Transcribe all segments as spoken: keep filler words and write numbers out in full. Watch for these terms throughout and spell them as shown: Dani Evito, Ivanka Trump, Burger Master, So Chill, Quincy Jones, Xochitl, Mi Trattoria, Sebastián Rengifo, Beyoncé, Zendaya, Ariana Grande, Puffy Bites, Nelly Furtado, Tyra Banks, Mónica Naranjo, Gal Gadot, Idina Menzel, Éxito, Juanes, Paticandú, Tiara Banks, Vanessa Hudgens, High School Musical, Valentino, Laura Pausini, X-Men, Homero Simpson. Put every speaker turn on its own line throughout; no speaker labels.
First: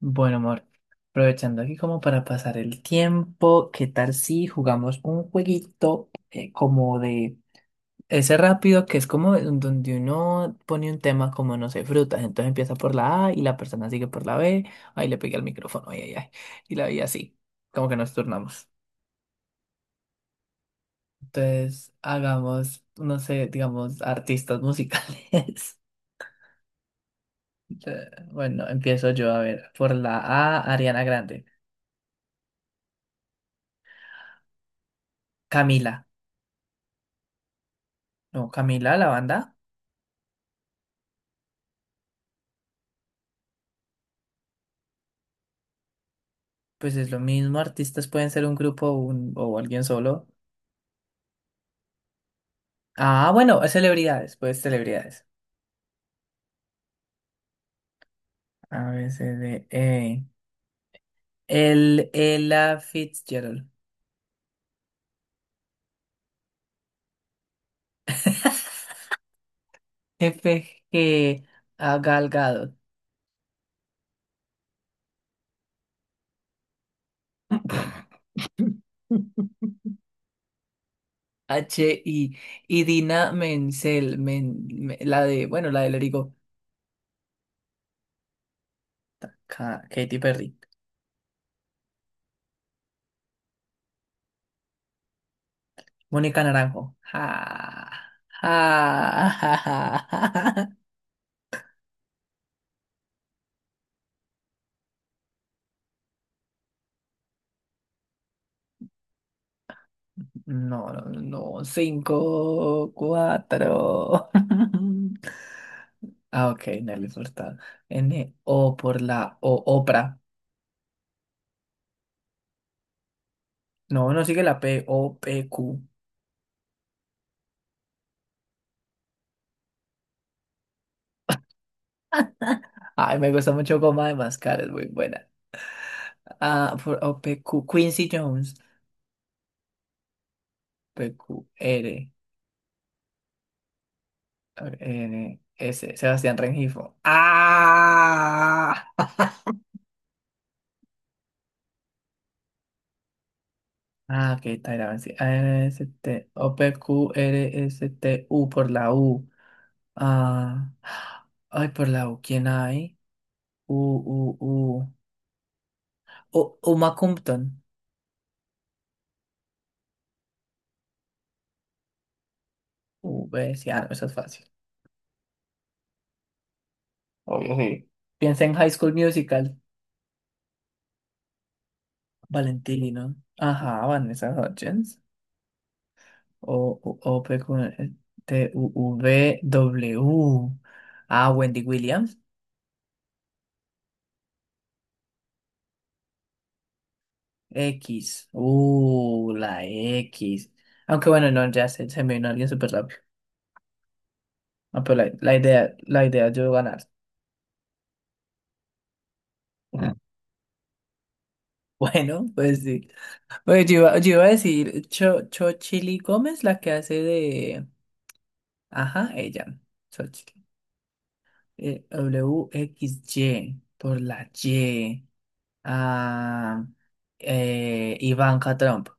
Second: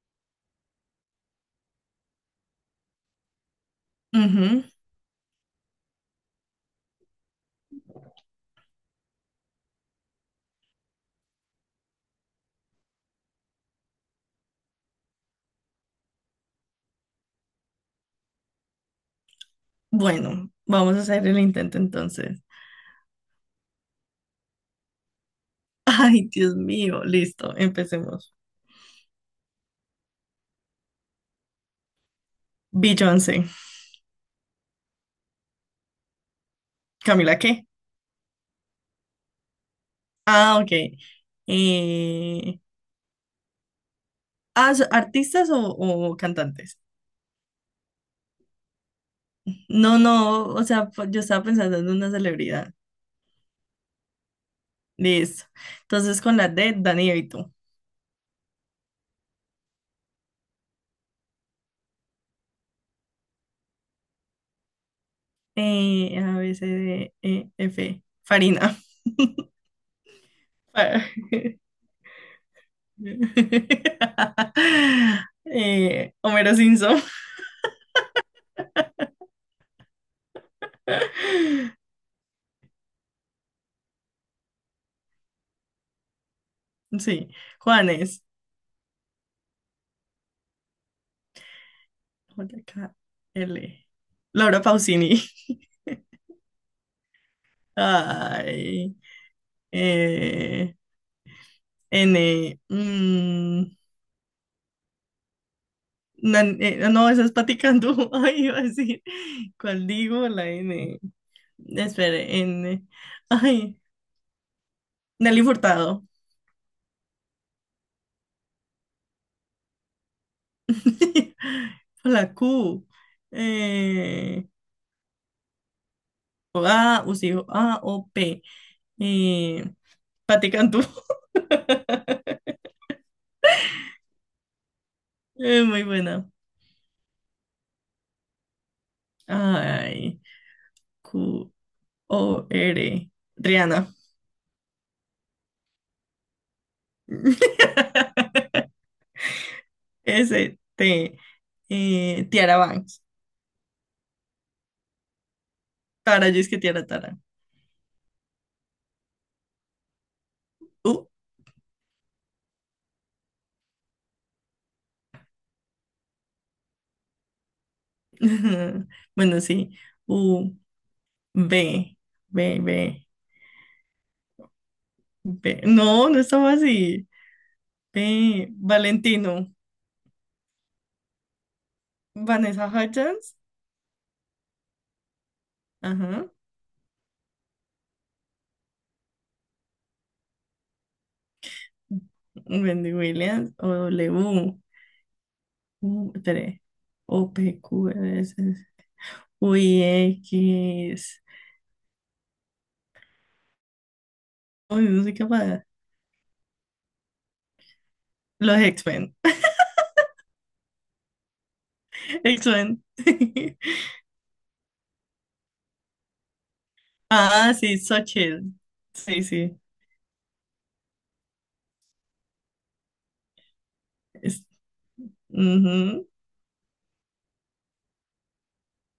Bueno, amor, aprovechando aquí como para pasar el tiempo, ¿qué tal si
Ujú.
jugamos un jueguito eh, como de ese rápido que es como en donde uno pone un tema como, no sé, ¿frutas? Entonces empieza por la A y la persona sigue por la B. Ahí le pegué al micrófono, ay, ay, ay. Y la vi así, como que nos turnamos.
Bueno, vamos a hacer el intento
Entonces
entonces.
hagamos, no sé, digamos, artistas musicales.
Ay, Dios mío, listo,
Eh,
empecemos.
Bueno, empiezo yo a ver. Por la A, Ariana Grande.
Beyoncé.
Camila.
¿Camila qué?
No, Camila, la banda.
Ah, ok. Eh, ah, ¿so- artistas o, o cantantes?
Pues es lo mismo, artistas pueden ser un grupo o, un- o alguien
No,
solo.
no, o sea, p- yo estaba pensando en una celebridad.
Ah, bueno, celebridades, pues celebridades.
Listo. Entonces con la D, Dani Evito.
A, B, C, D, E. El, Ella Fitzgerald.
Eh, A, B, C, D, E, F. Farina.
F,
Fa-
G, A, Gal Gadot.
Eh, Homero Simpson.
H, I, y Dina Menzel, men- me- la de, bueno, la de Lerigo.
Sí, Juanes,
Ka- Katy Perry.
J K L, Laura Pausini,
Mónica Naranjo. Ja, ja,
ay,
ja, ja, ja,
eh,
ja.
N, mm, nan- eh, no, esa es Paticandú, ay, iba a decir, ¿cuál digo? La
No,
N,
no, no.
espere, N,
Cinco,
ay,
cuatro.
Nelly Furtado,
Ah, ok, Nelly Furtado. N, O por la O, Oprah.
la Q,
No, no sigue
eh,
la P, O, P, Q.
A, o sí, A, O, P, eh, Paticandú,
Ay, me gusta mucho Goma de Mascar, es muy buena.
Eh, muy buena,
Ah, por O, P, Q. Quincy Jones.
ay.
P, Q,
Q-O-R.
R,
Rihanna.
N, S. Sebastián Rengifo. ¡Ah!
S-T. eh, Tiara Banks.
Ah, ok, Tyra Banks. A, N, S,
Tara,
T,
yo es
O,
que
P,
Tiara
Q,
Tara.
R, S, T, U por la U. Ah,
U.
ay, por la U, ¿quién hay? U, U, U. U, Uma Compton.
Bueno, sí. U. B. B, B,
U, B, sí, ah, no, eso es fácil.
B. No, no estaba así.
Obvio, sí. Piensa
B.
en High School
Valentino.
Musical.
Vanessa
Valentino.
Hudgens.
Ajá, Vanessa Hudgens.
Ajá.
O, U, O, P, Q, T, U, U, V, W. Ah, Wendy Williams.
Wendy Williams. O W. U. tres O. P. Q. R.
X.
S,
Uh,
U.
la
I.
X. Aunque
X.
bueno, no, ya se, se me vino alguien súper rápido. Ah,
Uy,
pero
no
la,
soy
la
capaz.
idea, la idea es yo ganar.
Los X-Men.
Bueno, pues
X-Men.
sí. Oye, yo iba, yo iba a decir Cho, Chochili Gómez, la que hace
Ah,
de...
sí, So Chill.
Ajá,
Sí,
ella.
sí.
Xochitl. Eh, W X Y, por la
Es-
Y.
ujú.
Ah, eh, Ivanka Trump.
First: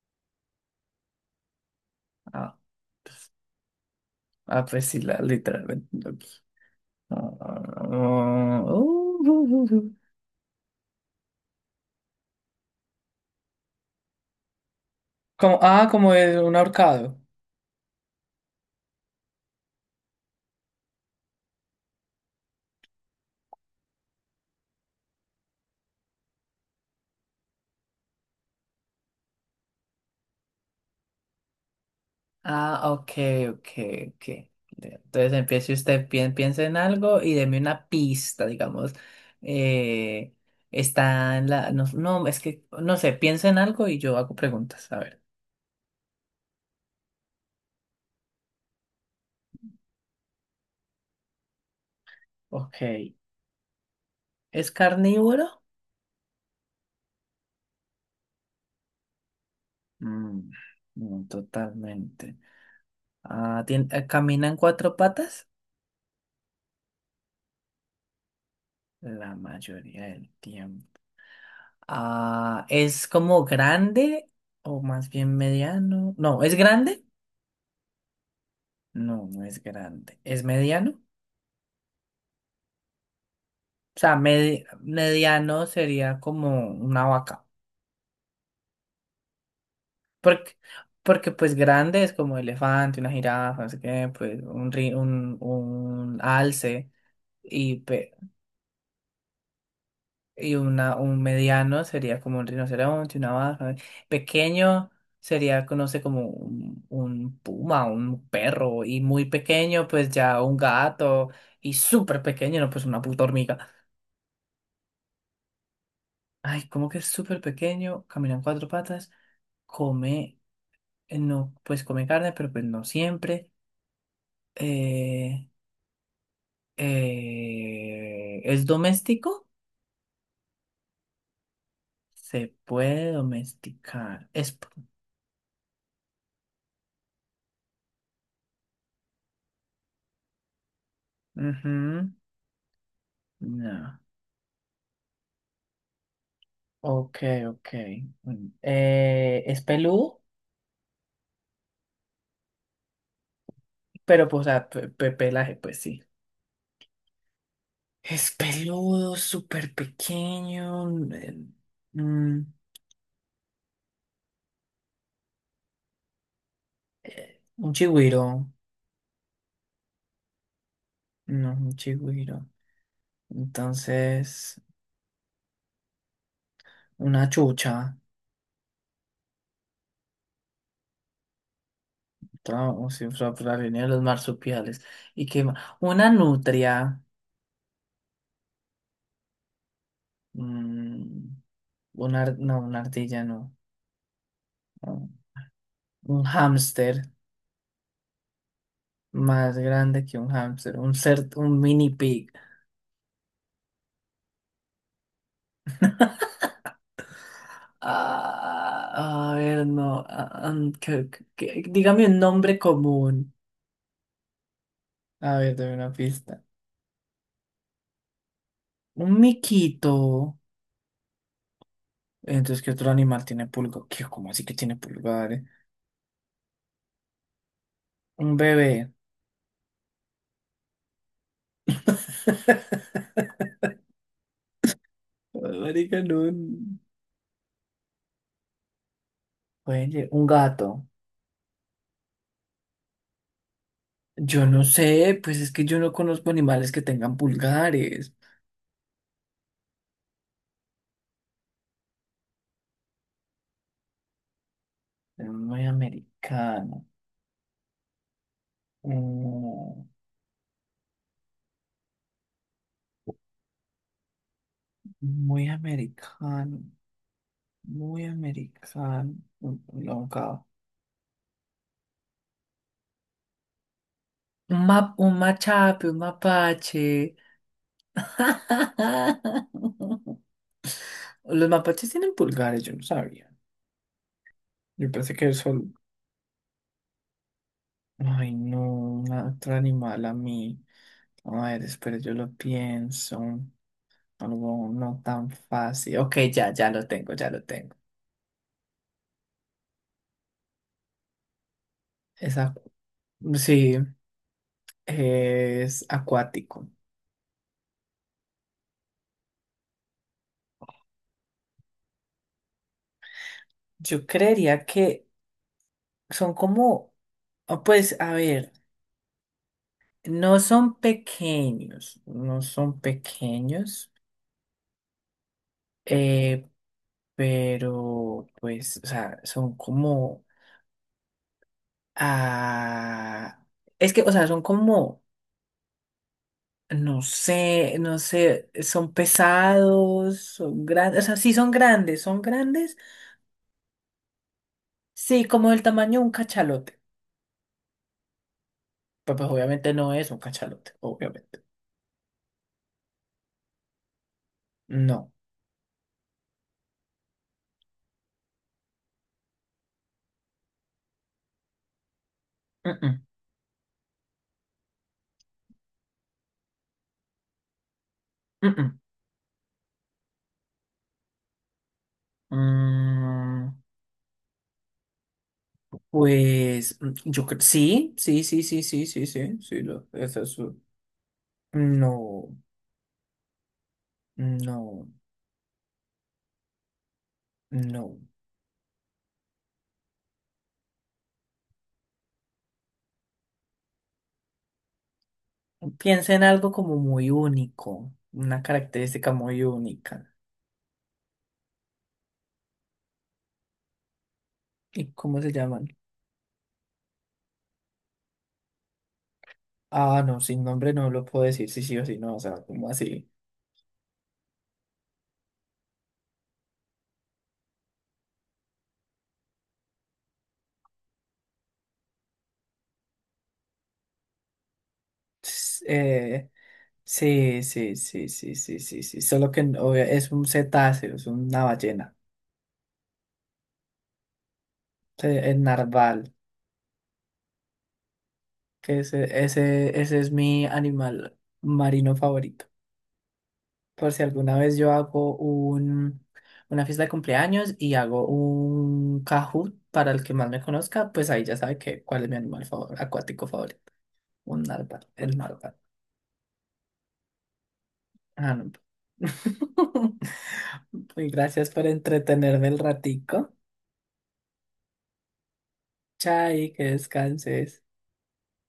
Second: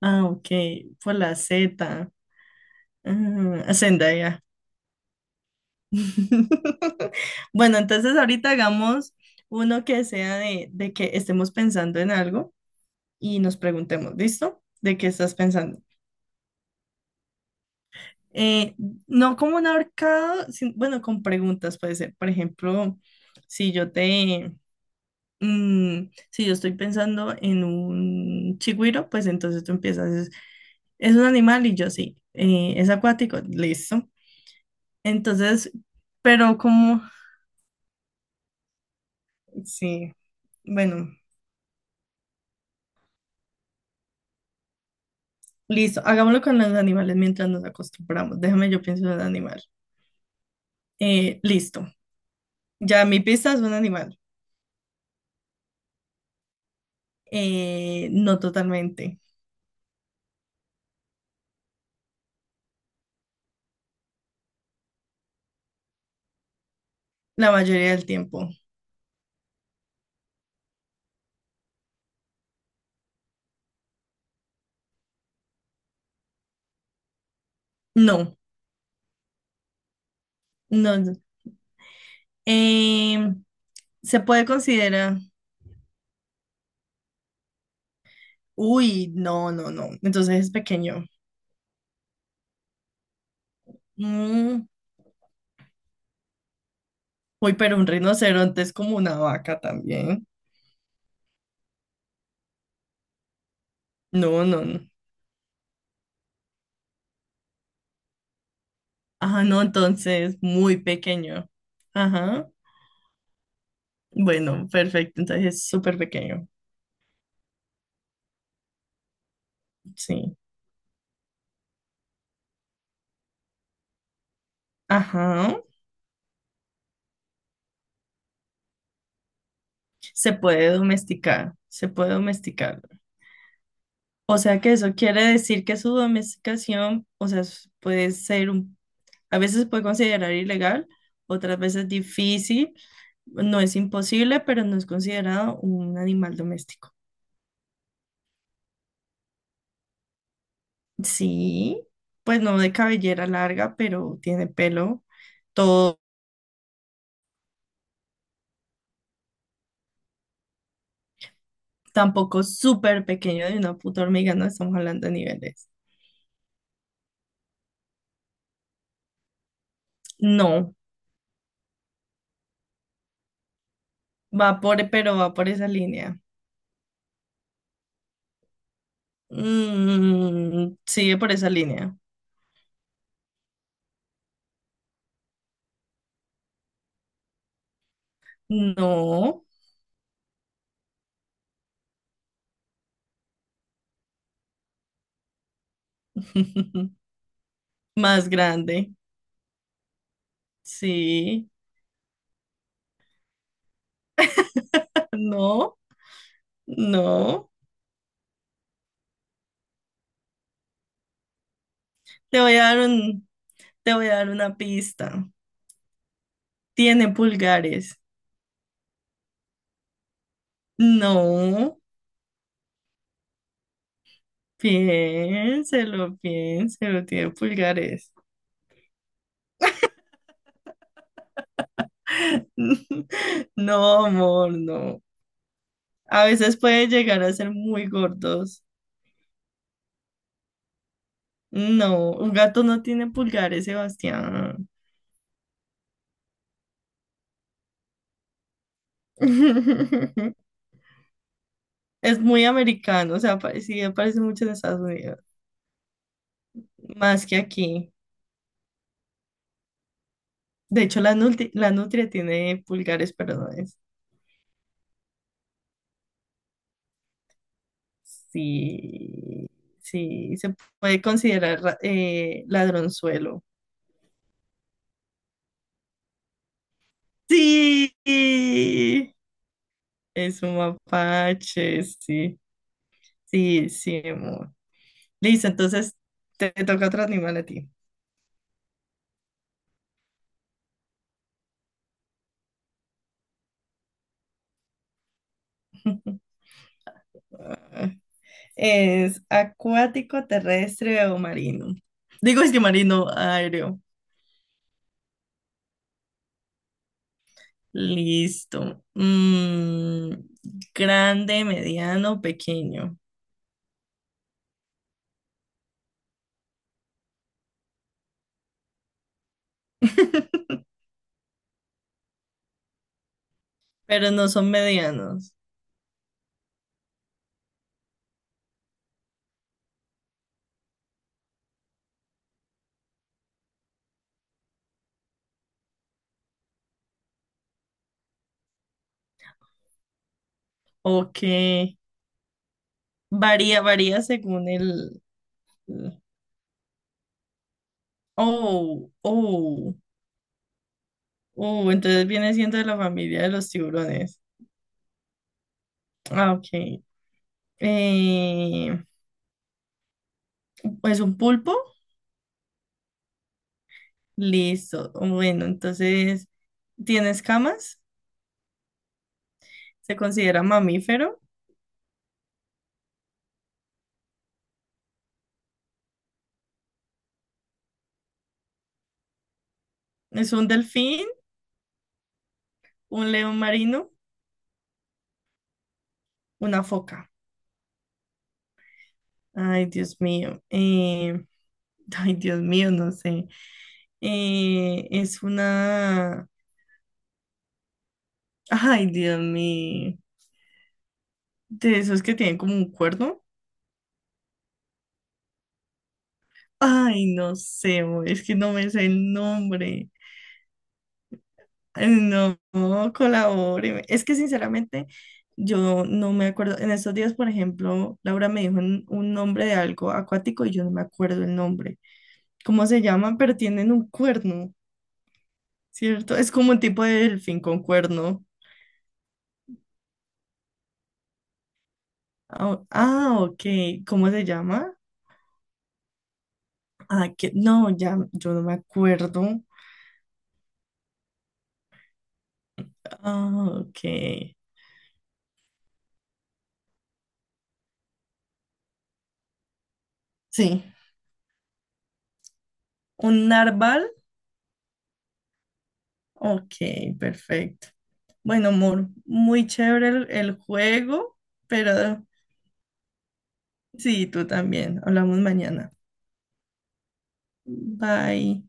Ah, ok. Por la Z.
Ah, pues,
Ah, Zendaya.
ah, pues sí, la, literalmente. Ah, ah,
Bueno, entonces ahorita
ah,
hagamos
uh, uh, uh,
uno
uh.
que sea de, de que estemos pensando en algo y nos preguntemos, ¿listo? ¿De qué estás
Como,
pensando?
ah, como es un ahorcado.
Eh, no como un ahorcado, sin- bueno, con preguntas puede ser. Por ejemplo, si yo te, Mm, si yo estoy pensando en un chigüiro, pues entonces tú empiezas, es, es un animal y yo sí, eh,
Ah,
es
ok,
acuático,
ok,
listo.
ok. Entonces
Entonces,
empiece usted, pi-
pero
piensa en
como,
algo y deme una pista, digamos.
sí,
Eh,
bueno,
está en la... No, no, es que, no sé, piensa en algo y yo hago preguntas. A ver.
listo, hagámoslo con los animales mientras nos acostumbramos. Déjame, yo pienso en un animal. Eh, listo,
Ok.
ya mi pista es un animal.
¿Es carnívoro?
Eh, no totalmente,
Mm, no, totalmente. Ah, tien- eh, ¿camina en cuatro patas?
la mayoría del tiempo.
La mayoría del tiempo. Ah, ¿es como grande o más bien mediano? No, ¿es grande?
No,
No, no es grande. ¿Es
no.
mediano?
no. Em,
O sea,
se puede
medi-
considerar,
mediano sería como una vaca.
uy, no, no, no, entonces es
Porque,
pequeño.
porque pues grande es como elefante, una jirafa, no sé qué, pues
Mm,
un, ri- un, un alce
uy, pero
y,
un
pe-
rinoceronte es como una vaca también.
y una, un mediano sería como un rinoceronte, una vaca.
No, no, no.
Pequeño sería, no sé, como un, un puma, un perro. Y muy
Ah, no,
pequeño, pues
entonces
ya un
muy
gato.
pequeño.
Y súper
Ajá.
pequeño, no, pues una puta hormiga.
Bueno, perfecto. Entonces es súper pequeño.
Ay, cómo que es súper pequeño, camina en cuatro patas,
Sí.
come, eh, no, pues come carne, pero pues no siempre. Eh,
Ajá.
eh, ¿es doméstico?
Se puede domesticar. Se puede
Se
domesticar.
puede domesticar.
O
Es...
sea que eso quiere decir que su domesticación, o sea, s- puede ser un, a veces se puede considerar ilegal, otras veces
ujú,
difícil. No es
No.
imposible, pero no es considerado un animal doméstico.
Ok, ok. Mm, eh, ¿es peludo?
Sí, pues no de cabellera larga, pero
Pero pues,
tiene
a
pelo.
pe- pelaje, pues
Todo
sí. Es peludo, súper pequeño. eh, mm,
tampoco súper pequeño de una puta hormiga, no estamos hablando de niveles.
un chigüiro.
No,
No, un chigüiro.
va
Entonces,
por, pero va por esa línea.
una chucha,
Mm, sigue por esa línea.
tra- o sea, fra- fra- venía de los marsupiales. ¿Y qué más? Una nutria,
No,
mm, una, ar- no, una ardilla, no. No, un hámster,
más grande.
más grande que un hámster, un ser,
Sí,
un mini pig.
no, no.
Ah, a ver, no. ah, ah, que- que- que- dígame un
Te voy
nombre
a dar un,
común.
te voy a dar una pista.
A ver, dame una pista.
Tiene pulgares.
Un miquito.
No.
Entonces, ¿qué otro animal tiene pulga? ¿Qué? ¿Cómo así que tiene pulgares?
Piénselo, piénselo, tiene pulgares.
Un bebé.
No, amor, no.
Marica, no.
A veces puede llegar a ser muy gordos.
Oye, un gato.
No, un gato no tiene pulgares,
Yo no
Sebastián.
sé, pues es que yo no conozco animales que tengan pulgares.
Es muy americano, o sea, pare- sí aparece mucho en Estados Unidos,
Muy americano.
más que aquí.
Mm,
De hecho, la nutria, la nutria tiene pulgares, pero no es.
muy americano. Muy americano.
Sí,
Un, un
sí,
ahorcado.
se puede considerar ra- eh, ladronzuelo.
Un ma- un machape, un mapache.
Sí. Es un
Los
mapache,
mapaches tienen
sí.
pulgares, yo no sabía.
Sí, sí, amor.
Yo pensé que
Listo,
eso.
entonces te toca otro animal a ti.
Ay, no, una- otro animal a mí. A ver, espera, yo lo pienso. Algo no tan fácil. Ok, ya, ya lo tengo, ya lo tengo.
¿Es acuático, terrestre o marino?
Es
Digo, es que
acu-
marino,
sí,
aéreo.
es acuático.
Listo. Mm, grande, mediano, pequeño.
Yo creería que son como, ah, pues, a ver, no son pequeños, no son pequeños,
Pero no son medianos.
eh, pero, pues, o sea, son como, ah, es que, o sea, son como no sé, no sé, son pesados, son grandes, o sea,
Ok.
sí son grandes, son grandes,
Varía, varía según el...
sí, como del tamaño de un cachalote.
Oh,
Pero pues obviamente
oh.
no es un cachalote, obviamente.
Uh, entonces viene siendo de la familia de los tiburones.
No.
Ah, ok. Eh, ¿Es un pulpo,
Mm-mm,
listo. Bueno, entonces tiene escamas,
mm-mm.
se considera mamífero,
Mm, pues mm, yo creo, sí, sí, sí, sí, sí, sí, sí, sí, lo, esa es
es un
su-
delfín,
No,
un león marino,
no,
una foca.
no.
Ay, Dios mío. Eh, ay, Dios mío, no sé. Eh, es
Piensa en
una...
algo como muy único, una
Ay,
característica
Dios
muy
mío.
única.
De esos que tienen como un cuerno.
¿Y cómo se llaman?
Ay, no sé, es que no me sé el nombre.
Ah, no, sin nombre no lo puedo decir, sí, sí o sí, no, o
No,
sea, como así?
colabore. Es que sinceramente yo no me acuerdo. En estos días, por ejemplo, Laura me dijo un, un nombre de algo acuático y yo no me acuerdo el nombre. ¿Cómo se llaman? Pero tienen un cuerno,
S-
¿cierto?
eh,
Es como un tipo de delfín
sí,
con
sí, sí,
cuerno.
sí, sí, sí, sí, solo que no, obvia- es un cetáceo, es una ballena,
Ah, ah, ok. ¿Cómo se llama?
se- el narval,
Ah, que no, ya, yo no me
que
acuerdo.
ese, ese, ese es mi animal marino favorito.
Ah, ok.
Por si alguna vez yo hago un, una fiesta de cumpleaños y hago un Kahoot para el que más me
Sí.
conozca, pues ahí ya sabe que, cuál es mi animal favor, acuático
¿Un
favorito,
narval?
un narval, el narval.
Ok, perfecto.
Ah,
Bueno,
no.
amor, muy chévere el, el
Pues
juego,
gracias por
pero
entretenerme el ratico.
sí, tú también. Hablamos mañana.
Chai, que descanses.
Bye.